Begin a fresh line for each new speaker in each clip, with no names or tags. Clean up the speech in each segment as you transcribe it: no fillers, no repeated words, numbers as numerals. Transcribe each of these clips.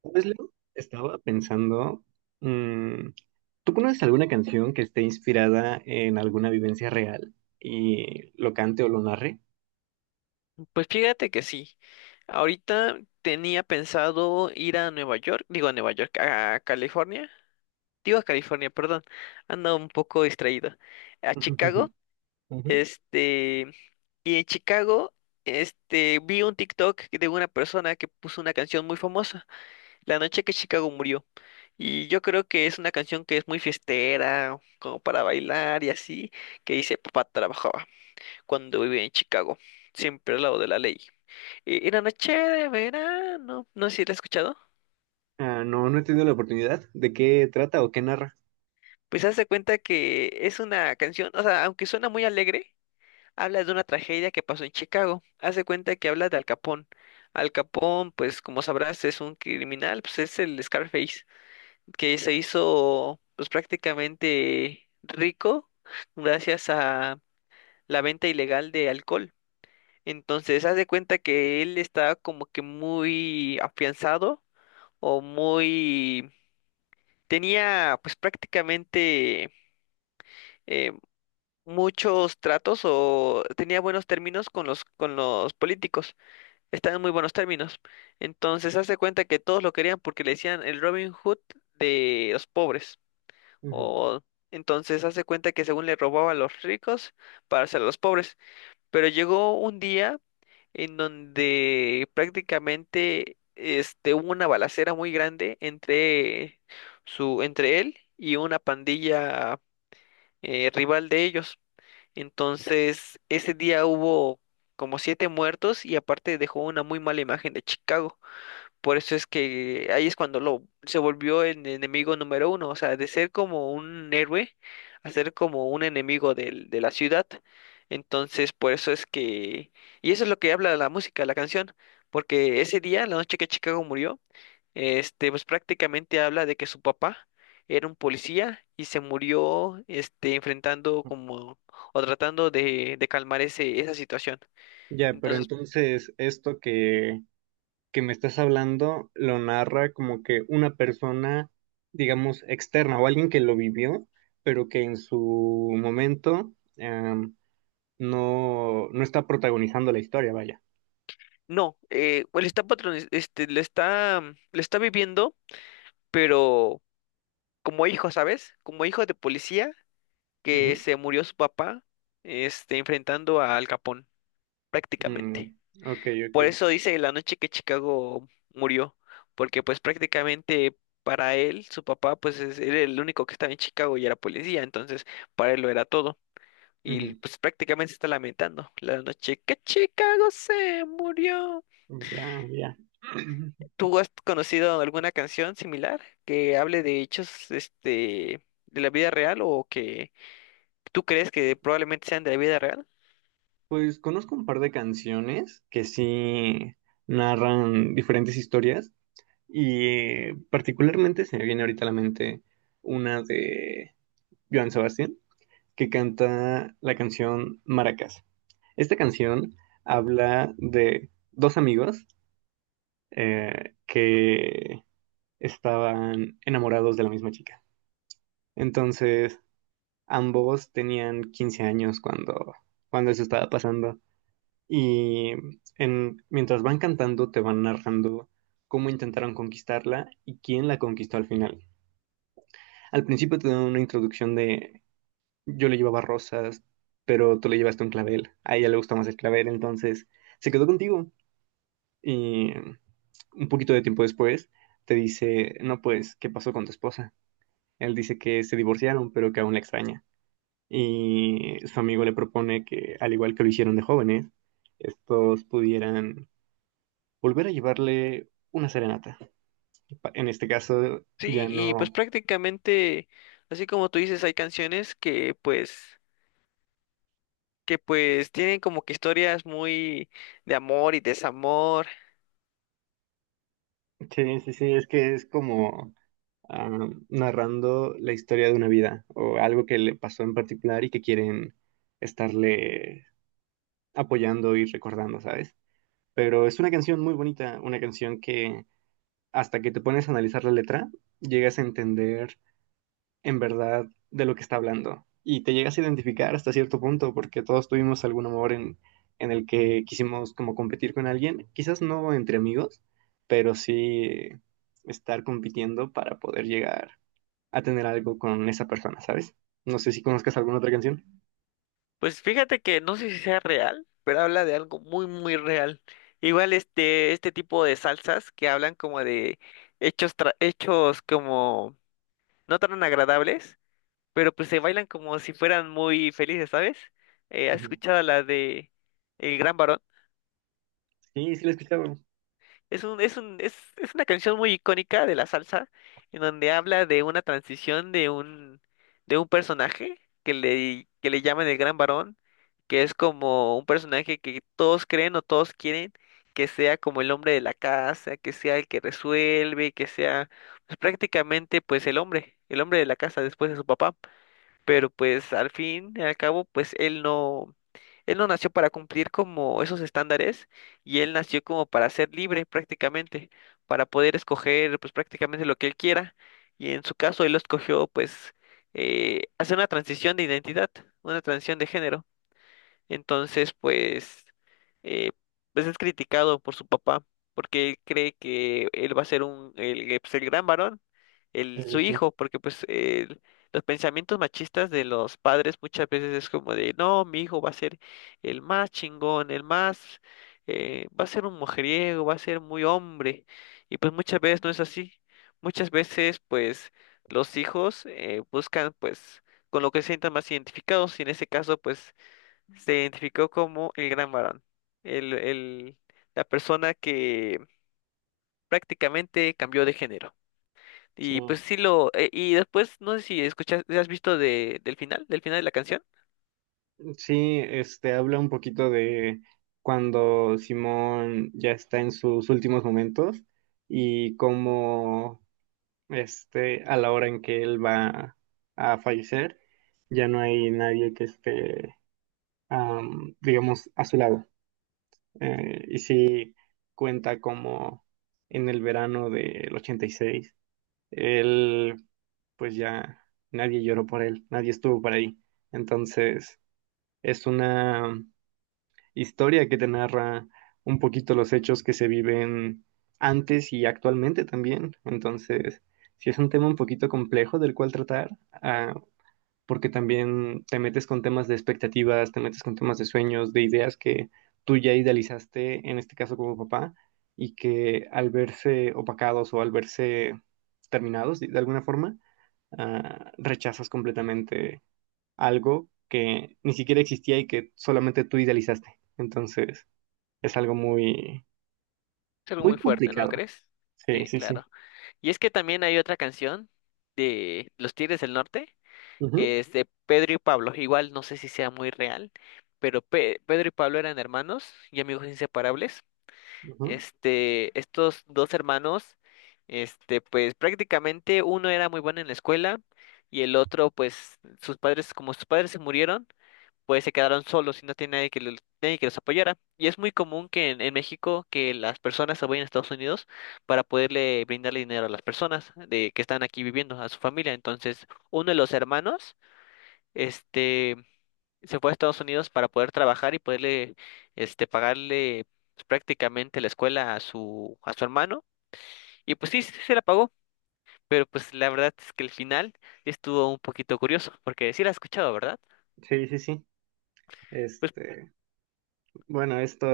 Pues, Leo, estaba pensando, mm, ¿tú conoces alguna canción que esté inspirada en alguna vivencia real y lo cante o lo narre?
Pues fíjate que sí. Ahorita tenía pensado ir a Nueva York, digo a Nueva York, a California, digo a California, perdón, ando un poco distraído, a Chicago,
Ujú.
este, y en Chicago, vi un TikTok de una persona que puso una canción muy famosa, La noche que Chicago murió, y yo creo que es una canción que es muy fiestera, como para bailar y así, que dice, papá trabajaba cuando vivía en Chicago, siempre al lado de la ley. Era noche de verano, no sé si la has escuchado.
Ah, no, no he tenido la oportunidad. ¿De qué trata o qué narra?
Pues hazte cuenta que es una canción, o sea, aunque suena muy alegre, habla de una tragedia que pasó en Chicago. Hace cuenta que habla de Al Capón. Al Capón, pues como sabrás, es un criminal, pues es el Scarface, que se hizo pues prácticamente rico gracias a la venta ilegal de alcohol. Entonces, haz de cuenta que él está como que muy afianzado o muy tenía pues prácticamente eh, muchos tratos o tenía buenos términos con los políticos, estaban en muy buenos términos. Entonces hace cuenta que todos lo querían porque le decían el Robin Hood de los pobres.
Ujú.
O entonces hace cuenta que según le robaba a los ricos para hacer a los pobres. Pero llegó un día en donde prácticamente hubo una balacera muy grande entre él y una pandilla rival de ellos. Entonces, ese día hubo como siete muertos y aparte dejó una muy mala imagen de Chicago. Por eso es que ahí es cuando lo se volvió el enemigo número uno, o sea, de ser como un héroe a ser como un enemigo de la ciudad. Entonces, por eso es que. Y eso es lo que habla la música, la canción, porque ese día, la noche que Chicago murió, pues prácticamente habla de que su papá era un policía y se murió, enfrentando como o tratando de calmar esa situación.
Ya, pero
Entonces,
entonces esto que me estás hablando lo narra como que una persona, digamos, externa o alguien que lo vivió, pero que en su momento, no está protagonizando la historia, vaya.
no, él está patroniz- este, le está, mm, le está viviendo, pero como hijo, ¿sabes? Como hijo de policía que
Ujú.
se murió su papá, enfrentando a Al Capón,
Mm,
prácticamente.
ok,
Por
ok.
eso dice la noche que Chicago murió, porque pues prácticamente para él, su papá, pues era el único que estaba en Chicago y era policía, entonces para él lo era todo. Y
Ujú.
pues prácticamente se está lamentando la noche que Chicago se murió.
Ya, ya.
¿Tú has conocido alguna canción similar que hable de hechos, de la vida real o que tú crees que probablemente sean de la vida real?
Pues conozco un par de canciones que sí narran diferentes historias y particularmente se me viene ahorita a la mente una de Joan Sebastián que canta la canción Maracas. Esta canción habla de dos amigos que estaban enamorados de la misma chica. Entonces, ambos tenían 15 años cuando eso estaba pasando. Y en, mientras van cantando, te van narrando cómo intentaron conquistarla y quién la conquistó al final. Al principio te dan una introducción de yo le llevaba rosas, pero tú le llevaste un clavel. A ella le gusta más el clavel, entonces se quedó contigo. Y un poquito de tiempo después te dice, no, pues, ¿qué pasó con tu esposa? Él dice que se divorciaron, pero que aún la extraña, y su amigo le propone que, al igual que lo hicieron de jóvenes, estos pudieran volver a llevarle una serenata. En este caso, ya
Sí, y pues
no.
prácticamente, así como tú dices, hay canciones que pues tienen como que historias muy de amor y desamor.
Sí, sí, sí, es que es como narrando la historia de una vida o algo que le pasó en particular y que quieren estarle apoyando y recordando, ¿sabes? Pero es una canción muy bonita, una canción que hasta que te pones a analizar la letra, llegas a entender en verdad de lo que está hablando. Y te llegas a identificar hasta cierto punto, porque todos tuvimos algún amor en el que quisimos como competir con alguien, quizás no entre amigos, pero sí estar compitiendo para poder llegar a tener algo con esa persona, ¿sabes? No sé si conozcas alguna otra canción.
Pues fíjate que no sé si sea real, pero habla de algo muy muy real. Igual este tipo de salsas que hablan como de hechos como no tan agradables, pero pues se bailan como si fueran muy felices, ¿sabes? ¿Has
Ujú.
escuchado la de El Gran Varón?
Sí, sí la he escuchado.
Es una canción muy icónica de la salsa, en donde habla de una transición de un, personaje que le llaman el Gran Varón, que es como un personaje que todos creen o todos quieren que sea como el hombre de la casa, que sea el que resuelve, que sea pues, prácticamente pues el hombre de la casa después de su papá, pero pues al fin y al cabo, pues él no nació para cumplir como esos estándares y él nació como para ser libre prácticamente, para poder escoger pues prácticamente lo que él quiera, y en su caso él lo escogió pues hacer una transición de identidad, una transición de género. Entonces, pues, eh, pues es criticado por su papá porque él cree que él va a ser el gran varón,
Sí, sí,
su
sí.
hijo, porque pues los pensamientos machistas de los padres muchas veces es como de, no, mi hijo va a ser el más chingón, el más, va a ser un mujeriego, va a ser muy hombre, y pues muchas veces no es así. Muchas veces, pues, los hijos buscan, pues, con lo que se sientan más identificados, y en ese caso, pues, se identificó como el gran varón, el, el- la persona que prácticamente cambió de género.
Sí.
Y pues sí y después, no sé si escuchas, si has visto del final de la canción,
Sí, este habla un poquito de cuando Simón ya está en sus últimos momentos y cómo este, a la hora en que él va a fallecer, ya no hay nadie que esté, digamos, a su lado. Y sí cuenta como en el verano del 86 él, pues ya nadie lloró por él, nadie estuvo por ahí. Entonces, es una historia que te narra un poquito los hechos que se viven antes y actualmente también. Entonces, sí es un tema un poquito complejo del cual tratar, porque también te metes con temas de expectativas, te metes con temas de sueños, de ideas que tú ya idealizaste, en este caso como papá, y que al verse opacados o al verse terminados de alguna forma, rechazas completamente algo que ni siquiera existía y que solamente tú idealizaste. Entonces, es algo muy,
es algo muy
muy
fuerte, ¿no
complicado.
crees?
Sí,
Sí,
sí, sí.
claro. Y es que también hay otra canción de Los Tigres del Norte,
Ujú,
que es de Pedro y Pablo, igual no sé si sea muy real, pero Pedro y Pablo eran hermanos y amigos inseparables.
ujú.
Estos dos hermanos, pues prácticamente uno era muy bueno en la escuela y el otro, pues sus padres, como sus padres se murieron, pues se quedaron solos y no tiene nadie que los, apoyara. Y es muy común que en México que las personas se vayan a Estados Unidos para poderle brindarle dinero a las personas de que están aquí viviendo, a su familia. Entonces, uno de los hermanos, este se fue a Estados Unidos para poder trabajar y poderle, pagarle pues, prácticamente la escuela a su, hermano. Y pues sí, sí se la pagó, pero pues la verdad es que el final estuvo un poquito curioso, porque sí la has escuchado, ¿verdad?
Sí, sí, sí.
Pues
Este, bueno, esto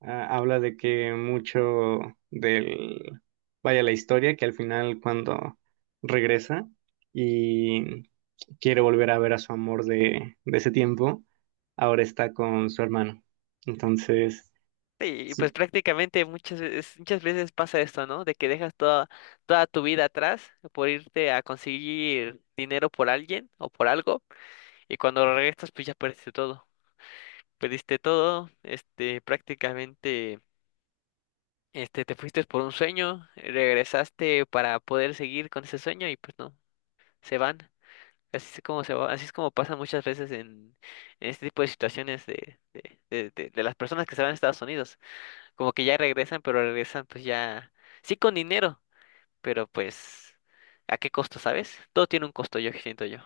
habla de que mucho del, vaya la historia, que al final cuando regresa y quiere volver a ver a su amor de ese tiempo, ahora está con su hermano. Entonces,
sí, pues
sí,
prácticamente muchas veces pasa esto, ¿no? De que dejas toda tu vida atrás por irte a conseguir dinero por alguien o por algo, y cuando regresas, pues ya perdiste todo. Perdiste todo, prácticamente. Te fuiste por un sueño, regresaste para poder seguir con ese sueño y pues no, se van. Así es como se va, así es como pasa muchas veces en, este tipo de situaciones de las personas que se van a Estados Unidos. Como que ya regresan, pero regresan pues ya, sí con dinero, pero pues, ¿a qué costo, sabes? Todo tiene un costo, yo siento yo.